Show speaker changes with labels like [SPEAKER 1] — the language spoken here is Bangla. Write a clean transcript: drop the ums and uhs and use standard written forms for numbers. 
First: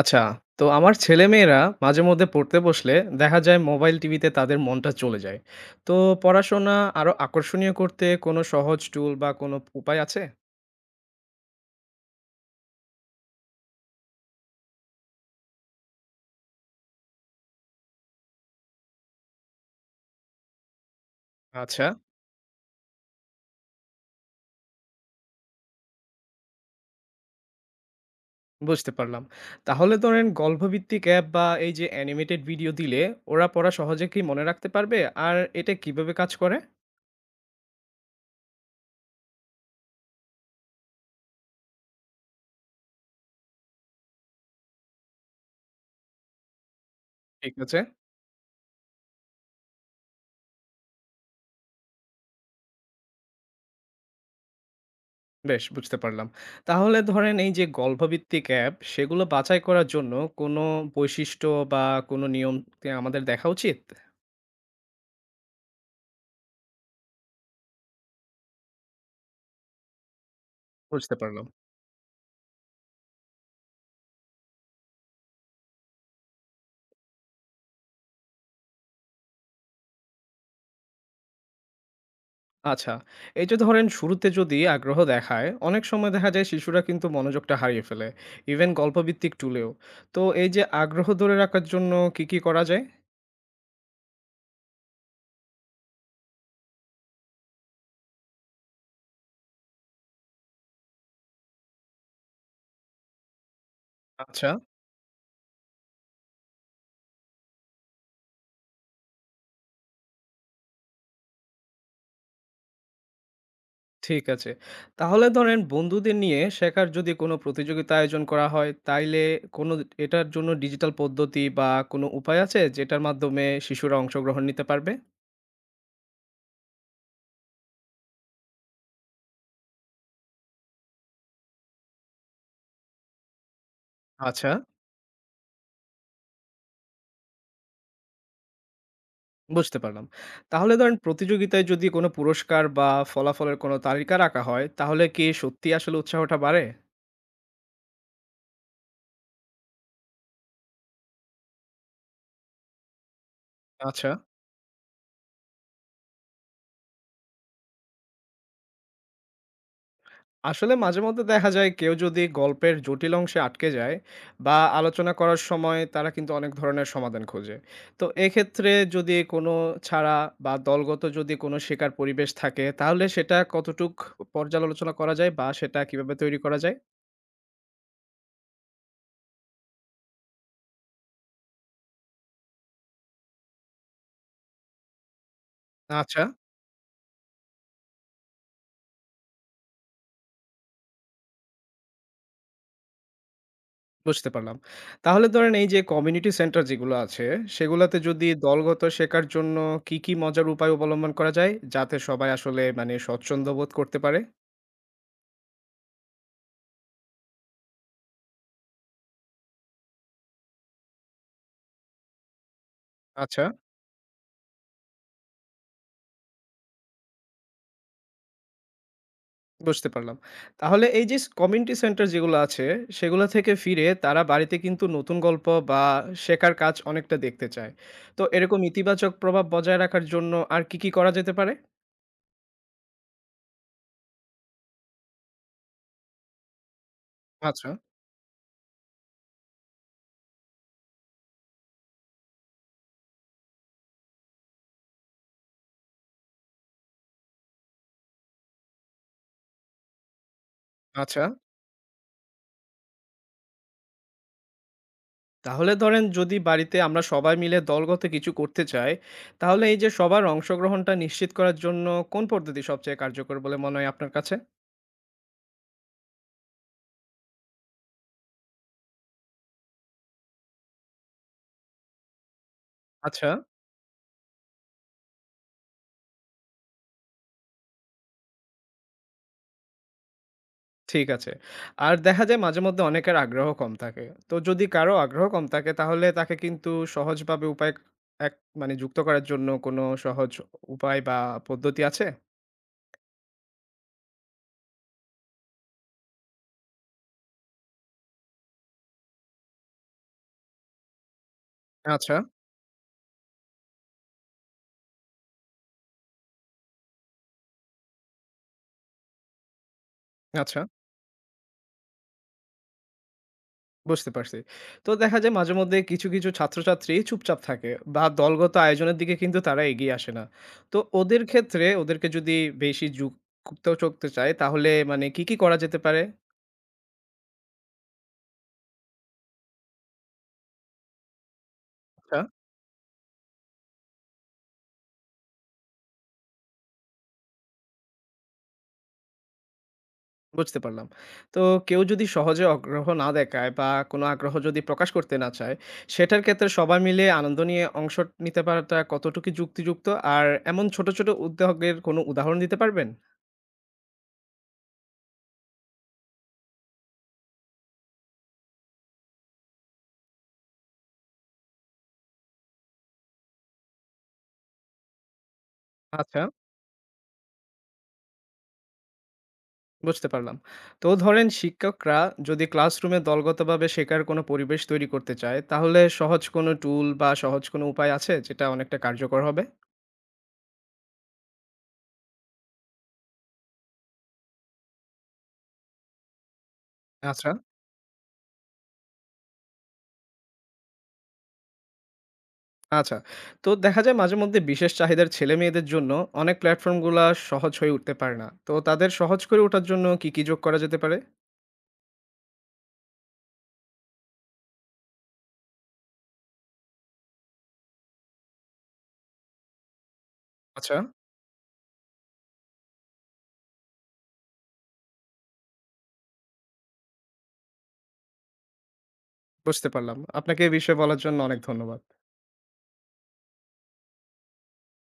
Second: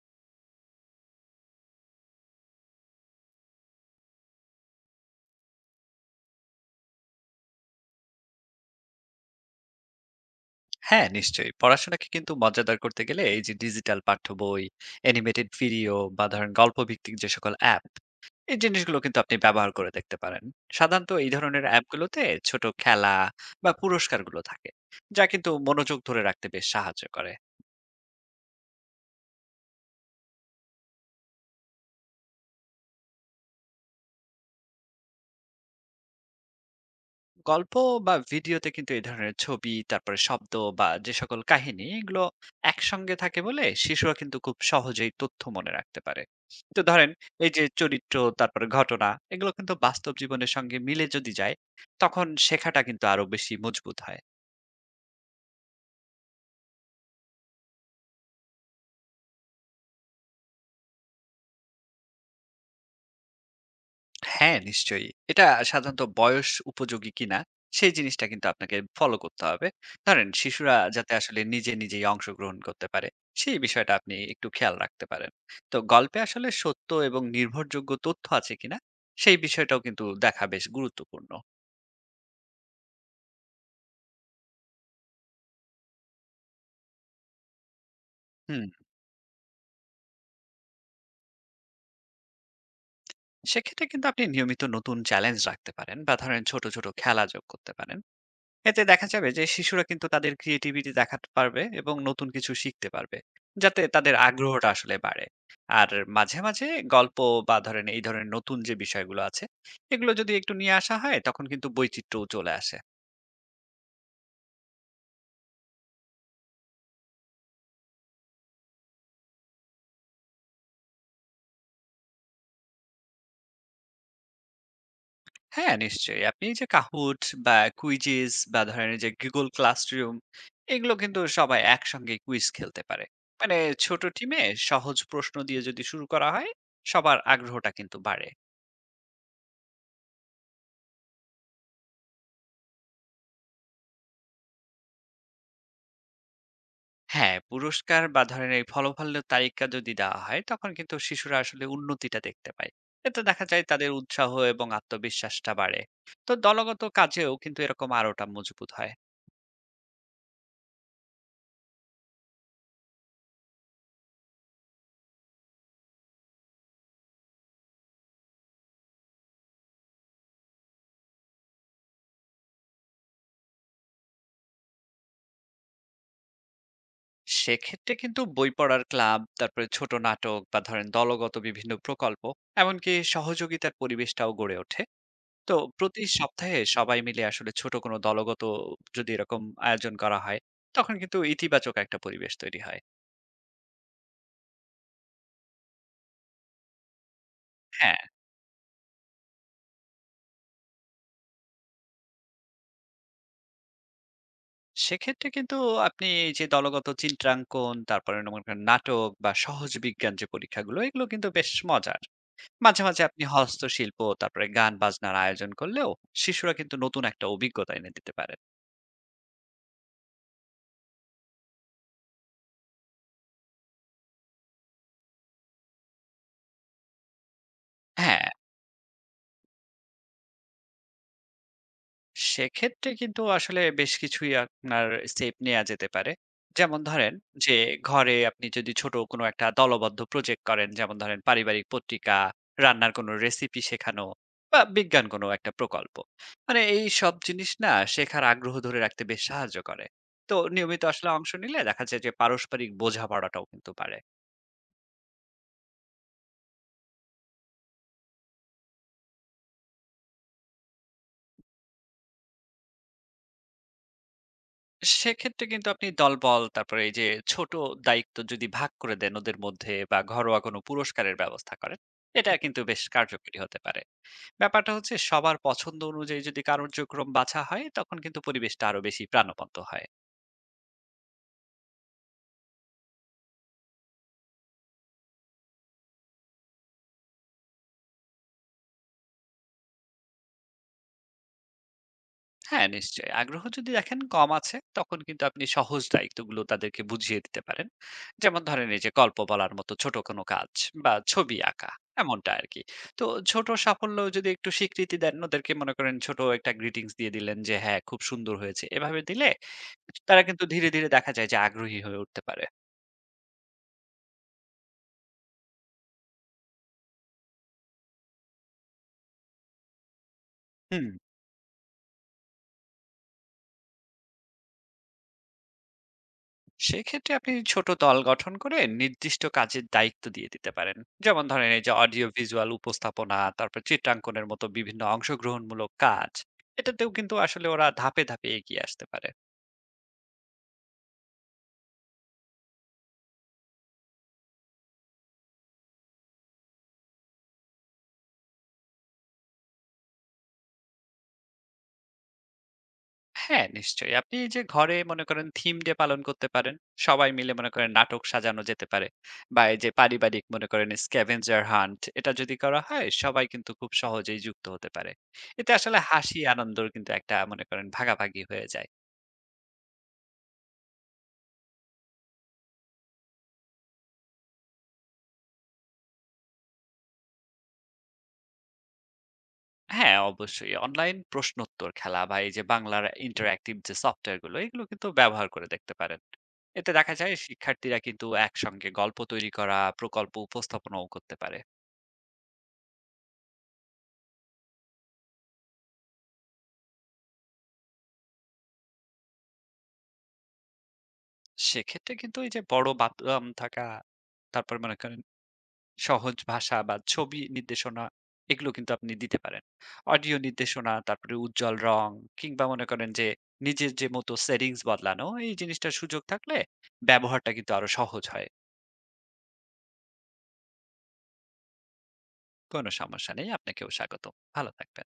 [SPEAKER 1] আচ্ছা, তো আমার ছেলেমেয়েরা মাঝেমধ্যে পড়তে বসলে দেখা যায় মোবাইল, টিভিতে তাদের মনটা চলে যায়। তো পড়াশোনা আরো আকর্ষণীয় করতে কোনো সহজ টুল বা কোনো উপায় আছে?
[SPEAKER 2] হ্যাঁ, নিশ্চয়ই। পড়াশোনাকে কিন্তু মজাদার করতে গেলে এই যে ডিজিটাল পাঠ্য বই, অ্যানিমেটেড ভিডিও বা ধরেন গল্প ভিত্তিক যে সকল অ্যাপ, এই জিনিসগুলো কিন্তু আপনি ব্যবহার করে দেখতে পারেন। সাধারণত এই ধরনের
[SPEAKER 1] আচ্ছা,
[SPEAKER 2] অ্যাপগুলোতে ছোট খেলা বা পুরস্কারগুলো থাকে, যা কিন্তু মনোযোগ ধরে রাখতে বেশ সাহায্য করে।
[SPEAKER 1] বুঝতে পারলাম। তাহলে ধরেন গল্পভিত্তিক অ্যাপ বা এই যে অ্যানিমেটেড ভিডিও দিলে ওরা পড়া সহজে কি মনে রাখতে পারবে? আর এটা কিভাবে কাজ করে?
[SPEAKER 2] গল্প বা ভিডিওতে কিন্তু এই ধরনের ছবি, তারপরে শব্দ বা যে সকল কাহিনী, এগুলো একসঙ্গে থাকে বলে শিশুরা কিন্তু খুব সহজেই তথ্য মনে রাখতে পারে। তো ধরেন এই
[SPEAKER 1] ঠিক
[SPEAKER 2] যে
[SPEAKER 1] আছে,
[SPEAKER 2] চরিত্র, তারপরে ঘটনা, এগুলো কিন্তু বাস্তব জীবনের সঙ্গে মিলে যদি যায়, তখন শেখাটা কিন্তু আরো বেশি মজবুত হয়।
[SPEAKER 1] বেশ বুঝতে পারলাম। তাহলে ধরেন এই যে গল্পভিত্তিক অ্যাপ সেগুলো বাছাই করার জন্য কোনো বৈশিষ্ট্য বা কোনো নিয়ম কি আমাদের দেখা উচিত?
[SPEAKER 2] হ্যাঁ, নিশ্চয়ই। এটা সাধারণত বয়স উপযোগী কিনা, সেই জিনিসটা কিন্তু আপনাকে ফলো করতে হবে। ধরেন শিশুরা যাতে
[SPEAKER 1] বুঝতে
[SPEAKER 2] আসলে
[SPEAKER 1] পারলাম।
[SPEAKER 2] নিজেই অংশগ্রহণ করতে পারে, সেই বিষয়টা আপনি একটু খেয়াল রাখতে পারেন। তো গল্পে আসলে সত্য এবং নির্ভরযোগ্য তথ্য আছে কিনা, সেই বিষয়টাও কিন্তু দেখা বেশ গুরুত্বপূর্ণ।
[SPEAKER 1] আচ্ছা এই যে ধরেন শুরুতে যদি আগ্রহ দেখায় অনেক সময় দেখা যায় শিশুরা কিন্তু মনোযোগটা হারিয়ে ফেলে
[SPEAKER 2] হুম,
[SPEAKER 1] ইভেন গল্পভিত্তিক টুলেও তো এই যে আগ্রহ ধরে রাখার জন্য কি কি করা যায়?
[SPEAKER 2] সেক্ষেত্রে কিন্তু আপনি নিয়মিত নতুন চ্যালেঞ্জ রাখতে পারেন বা ধরেন ছোট, ছোট খেলা যোগ করতে পারেন। এতে দেখা যাবে যে শিশুরা কিন্তু তাদের ক্রিয়েটিভিটি দেখাতে পারবে এবং নতুন কিছু শিখতে পারবে, যাতে তাদের
[SPEAKER 1] আচ্ছা,
[SPEAKER 2] আগ্রহটা আসলে বাড়ে। আর মাঝে মাঝে গল্প বা ধরেন এই ধরনের নতুন যে বিষয়গুলো আছে, এগুলো যদি একটু নিয়ে আসা হয়, তখন কিন্তু বৈচিত্র্যও চলে আসে।
[SPEAKER 1] ঠিক আছে। তাহলে ধরেন বন্ধুদের নিয়ে শেখার যদি কোনো প্রতিযোগিতা আয়োজন করা হয় তাইলে কোনো এটার জন্য ডিজিটাল পদ্ধতি বা কোনো উপায় আছে যেটার মাধ্যমে শিশুরা অংশগ্রহণ নিতে পারবে?
[SPEAKER 2] হ্যাঁ, নিশ্চয়ই। আপনি এই যে কাহুট বা কুইজিস বা ধরেন এই যে গুগল ক্লাসরুম, এগুলো কিন্তু সবাই একসঙ্গে কুইজ খেলতে পারে। মানে ছোট টিমে
[SPEAKER 1] আচ্ছা,
[SPEAKER 2] সহজ প্রশ্ন দিয়ে যদি শুরু করা হয়, সবার আগ্রহটা কিন্তু বাড়ে।
[SPEAKER 1] বুঝতে পারলাম। তাহলে ধরেন প্রতিযোগিতায় যদি কোনো পুরস্কার বা ফলাফলের কোনো তালিকা রাখা হয়, তাহলে কি সত্যিই আসলে উৎসাহটা বাড়ে?
[SPEAKER 2] হ্যাঁ, পুরস্কার বা ধরেন এই ফলাফলের তালিকা যদি দেওয়া হয়, তখন কিন্তু শিশুরা আসলে উন্নতিটা দেখতে পায়। এতে দেখা যায় তাদের
[SPEAKER 1] আচ্ছা।
[SPEAKER 2] উৎসাহ এবং আত্মবিশ্বাসটা বাড়ে। তো দলগত কাজেও কিন্তু এরকম আরোটা মজবুত হয়।
[SPEAKER 1] আসলে মাঝেমধ্যে দেখা যায় কেউ যদি গল্পের জটিল অংশে আটকে যায় বা আলোচনা করার সময় তারা কিন্তু অনেক ধরনের সমাধান খোঁজে। তো এক্ষেত্রে যদি কোনো ছাড়া বা দলগত যদি কোনো শেখার পরিবেশ থাকে, তাহলে সেটা কতটুক পর্যালোচনা করা যায় বা সেটা কিভাবে তৈরি করা যায়?
[SPEAKER 2] সেক্ষেত্রে কিন্তু বই পড়ার ক্লাব, তারপরে ছোট নাটক বা ধরেন দলগত বিভিন্ন প্রকল্প, এমনকি সহযোগিতার পরিবেশটাও গড়ে ওঠে। তো প্রতি
[SPEAKER 1] আচ্ছা।
[SPEAKER 2] সপ্তাহে সবাই মিলে আসলে ছোট কোনো দলগত যদি এরকম আয়োজন করা হয়, তখন কিন্তু ইতিবাচক একটা পরিবেশ তৈরি হয়।
[SPEAKER 1] বুঝতে পারলাম। তাহলে ধরেন এই যে কমিউনিটি সেন্টার যেগুলো আছে, সেগুলাতে
[SPEAKER 2] হ্যাঁ,
[SPEAKER 1] যদি দলগত শেখার জন্য কি, মজার উপায় অবলম্বন করা যায়? যাতে সবাই আসলে মানে স্বচ্ছন্দ বোধ করতে পারে?
[SPEAKER 2] সেক্ষেত্রে কিন্তু আপনি এই যে দলগত চিত্রাঙ্কন, তারপরে মনে করেন নাটক বা সহজ বিজ্ঞান যে পরীক্ষাগুলো, এগুলো কিন্তু বেশ মজার। মাঝে, মাঝে আপনি
[SPEAKER 1] আচ্ছা,
[SPEAKER 2] হস্তশিল্প, তারপরে গান বাজনার আয়োজন করলেও শিশুরা কিন্তু নতুন একটা অভিজ্ঞতা এনে দিতে পারে।
[SPEAKER 1] বুঝতে পারলাম। তাহলে এই যে স কমিউনিটি সেন্টার যেগুলো আছে, সেগুলা থেকে ফিরে তারা বাড়িতে কিন্তু নতুন গল্প বা শেখার কাজ অনেকটা দেখতে চায়। তো
[SPEAKER 2] হ্যাঁ,
[SPEAKER 1] এরকম ইতিবাচক প্রভাব বজায় রাখার জন্য আর কি, করা যেতে পারে?
[SPEAKER 2] সেক্ষেত্রে কিন্তু আসলে বেশ কিছুই আপনার স্টেপ নেওয়া যেতে পারে। যেমন ধরেন যে
[SPEAKER 1] আচ্ছা,
[SPEAKER 2] ঘরে আপনি যদি ছোট কোনো একটা দলবদ্ধ প্রজেক্ট করেন, যেমন ধরেন পারিবারিক পত্রিকা, রান্নার কোনো রেসিপি শেখানো বা বিজ্ঞান কোনো একটা প্রকল্প। মানে এইসব জিনিস না শেখার আগ্রহ ধরে রাখতে বেশ সাহায্য করে। তো নিয়মিত আসলে
[SPEAKER 1] আচ্ছা।
[SPEAKER 2] অংশ নিলে দেখা যায় যে পারস্পরিক বোঝাপড়াটাও কিন্তু বাড়ে।
[SPEAKER 1] তাহলে ধরেন যদি বাড়িতে আমরা সবাই মিলে দলগত কিছু করতে চাই, তাহলে এই যে সবার অংশগ্রহণটা নিশ্চিত করার জন্য কোন পদ্ধতি সবচেয়ে কার্যকর বলে মনে হয় আপনার কাছে?
[SPEAKER 2] সেক্ষেত্রে কিন্তু আপনি দলবল, তারপরে এই যে ছোট দায়িত্ব যদি ভাগ করে দেন ওদের মধ্যে বা ঘরোয়া কোনো পুরস্কারের ব্যবস্থা করেন, এটা কিন্তু বেশ
[SPEAKER 1] আচ্ছা,
[SPEAKER 2] কার্যকরী হতে পারে। ব্যাপারটা হচ্ছে সবার পছন্দ অনুযায়ী যদি কার্যক্রম বাছা হয়, তখন কিন্তু পরিবেশটা আরো বেশি প্রাণবন্ত হয়।
[SPEAKER 1] ঠিক আছে। আর দেখা যায় মাঝে মধ্যে অনেকের আগ্রহ কম থাকে। তো যদি কারো আগ্রহ কম থাকে তাহলে তাকে কিন্তু সহজভাবে উপায় এক মানে যুক্ত করার জন্য কোনো সহজ উপায় বা পদ্ধতি আছে?
[SPEAKER 2] হ্যাঁ, নিশ্চয়ই। আগ্রহ যদি দেখেন কম আছে, তখন কিন্তু আপনি সহজ দায়িত্বগুলো তাদেরকে বুঝিয়ে দিতে পারেন। যেমন ধরেন এই যে গল্প বলার মতো ছোট কোনো কাজ বা ছবি আঁকা,
[SPEAKER 1] আচ্ছা,
[SPEAKER 2] এমনটা আরকি। তো ছোট সাফল্য যদি একটু স্বীকৃতি দেন ওদেরকে, মনে করেন ছোট একটা গ্রিটিংস দিয়ে দিলেন যে হ্যাঁ, খুব সুন্দর হয়েছে। এভাবে দিলে তারা কিন্তু
[SPEAKER 1] আচ্ছা।
[SPEAKER 2] ধীরে, ধীরে দেখা যায় যে আগ্রহী হয়ে উঠতে পারে।
[SPEAKER 1] বুঝতে পারছি। তো দেখা যায় মাঝেমধ্যে কিছু, ছাত্রছাত্রী চুপচাপ থাকে বা দলগত আয়োজনের দিকে কিন্তু তারা এগিয়ে আসে না। তো
[SPEAKER 2] হুম।
[SPEAKER 1] ওদের ক্ষেত্রে ওদেরকে যদি বেশি যুক্ত করতে চায় তাহলে মানে কি, করা যেতে পারে?
[SPEAKER 2] সেক্ষেত্রে আপনি ছোট দল গঠন করে নির্দিষ্ট কাজের দায়িত্ব দিয়ে দিতে পারেন। যেমন ধরেন এই যে অডিও
[SPEAKER 1] আচ্ছা,
[SPEAKER 2] ভিজুয়াল উপস্থাপনা, তারপর চিত্রাঙ্কনের মতো বিভিন্ন অংশগ্রহণমূলক কাজ, এটাতেও কিন্তু আসলে ওরা ধাপে ধাপে এগিয়ে আসতে পারে।
[SPEAKER 1] বুঝতে পারলাম। তো কেউ যদি সহজে আগ্রহ না দেখায় বা কোনো আগ্রহ যদি প্রকাশ করতে না চায়, সেটার ক্ষেত্রে সবাই মিলে আনন্দ নিয়ে অংশ নিতে পারাটা কতটুকু যুক্তিযুক্ত? আর এমন ছোট, ছোট উদ্যোগের কোনো উদাহরণ দিতে পারবেন?
[SPEAKER 2] হ্যাঁ, নিশ্চয়ই। আপনি এই যে ঘরে মনে করেন থিম ডে পালন করতে পারেন, সবাই মিলে মনে করেন নাটক সাজানো যেতে পারে বা এই যে পারিবারিক মনে করেন স্ক্যাভেঞ্জার হান্ট, এটা যদি করা হয় সবাই কিন্তু খুব সহজেই যুক্ত হতে পারে। এতে আসলে হাসি
[SPEAKER 1] আচ্ছা।
[SPEAKER 2] আনন্দর কিন্তু একটা মনে করেন ভাগাভাগি হয়ে যায়।
[SPEAKER 1] বুঝতে পারলাম। তো ধরেন শিক্ষকরা যদি ক্লাসরুমে দলগতভাবে শেখার কোনো পরিবেশ তৈরি করতে চায়, তাহলে সহজ কোনো টুল বা সহজ কোনো উপায় আছে যেটা অনেকটা কার্যকর হবে?
[SPEAKER 2] হ্যাঁ, অবশ্যই। অনলাইন প্রশ্নোত্তর খেলা বা এই যে বাংলার ইন্টারঅ্যাক্টিভ যে সফটওয়্যার গুলো, এগুলো কিন্তু ব্যবহার করে দেখতে পারেন। এতে দেখা যায়
[SPEAKER 1] আচ্ছা,
[SPEAKER 2] শিক্ষার্থীরা কিন্তু একসঙ্গে গল্প তৈরি করা, প্রকল্প উপস্থাপনাও করতে পারে।
[SPEAKER 1] আচ্ছা। তো দেখা যায় মাঝেমধ্যে বিশেষ চাহিদার ছেলেমেয়েদের জন্য অনেক প্ল্যাটফর্মগুলা সহজ হয়ে উঠতে পারে না। তো তাদের সহজ করে ওঠার জন্য কি, যোগ করা যেতে পারে?
[SPEAKER 2] সেক্ষেত্রে কিন্তু এই যে বড় বাথরুম থাকা, তারপর মনে করেন সহজ ভাষা বা ছবি নির্দেশনা, এগুলো কিন্তু আপনি দিতে পারেন। অডিও নির্দেশনা,
[SPEAKER 1] আচ্ছা,
[SPEAKER 2] তারপরে উজ্জ্বল রং কিংবা মনে করেন যে নিজের যে মতো সেটিংস বদলানো, এই জিনিসটার সুযোগ থাকলে ব্যবহারটা কিন্তু আরো সহজ হয়।
[SPEAKER 1] বুঝতে পারলাম। আপনাকে এই বিষয়ে বলার জন্য অনেক ধন্যবাদ।
[SPEAKER 2] কোনো সমস্যা নেই। আপনাকেও স্বাগতম। ভালো থাকবেন।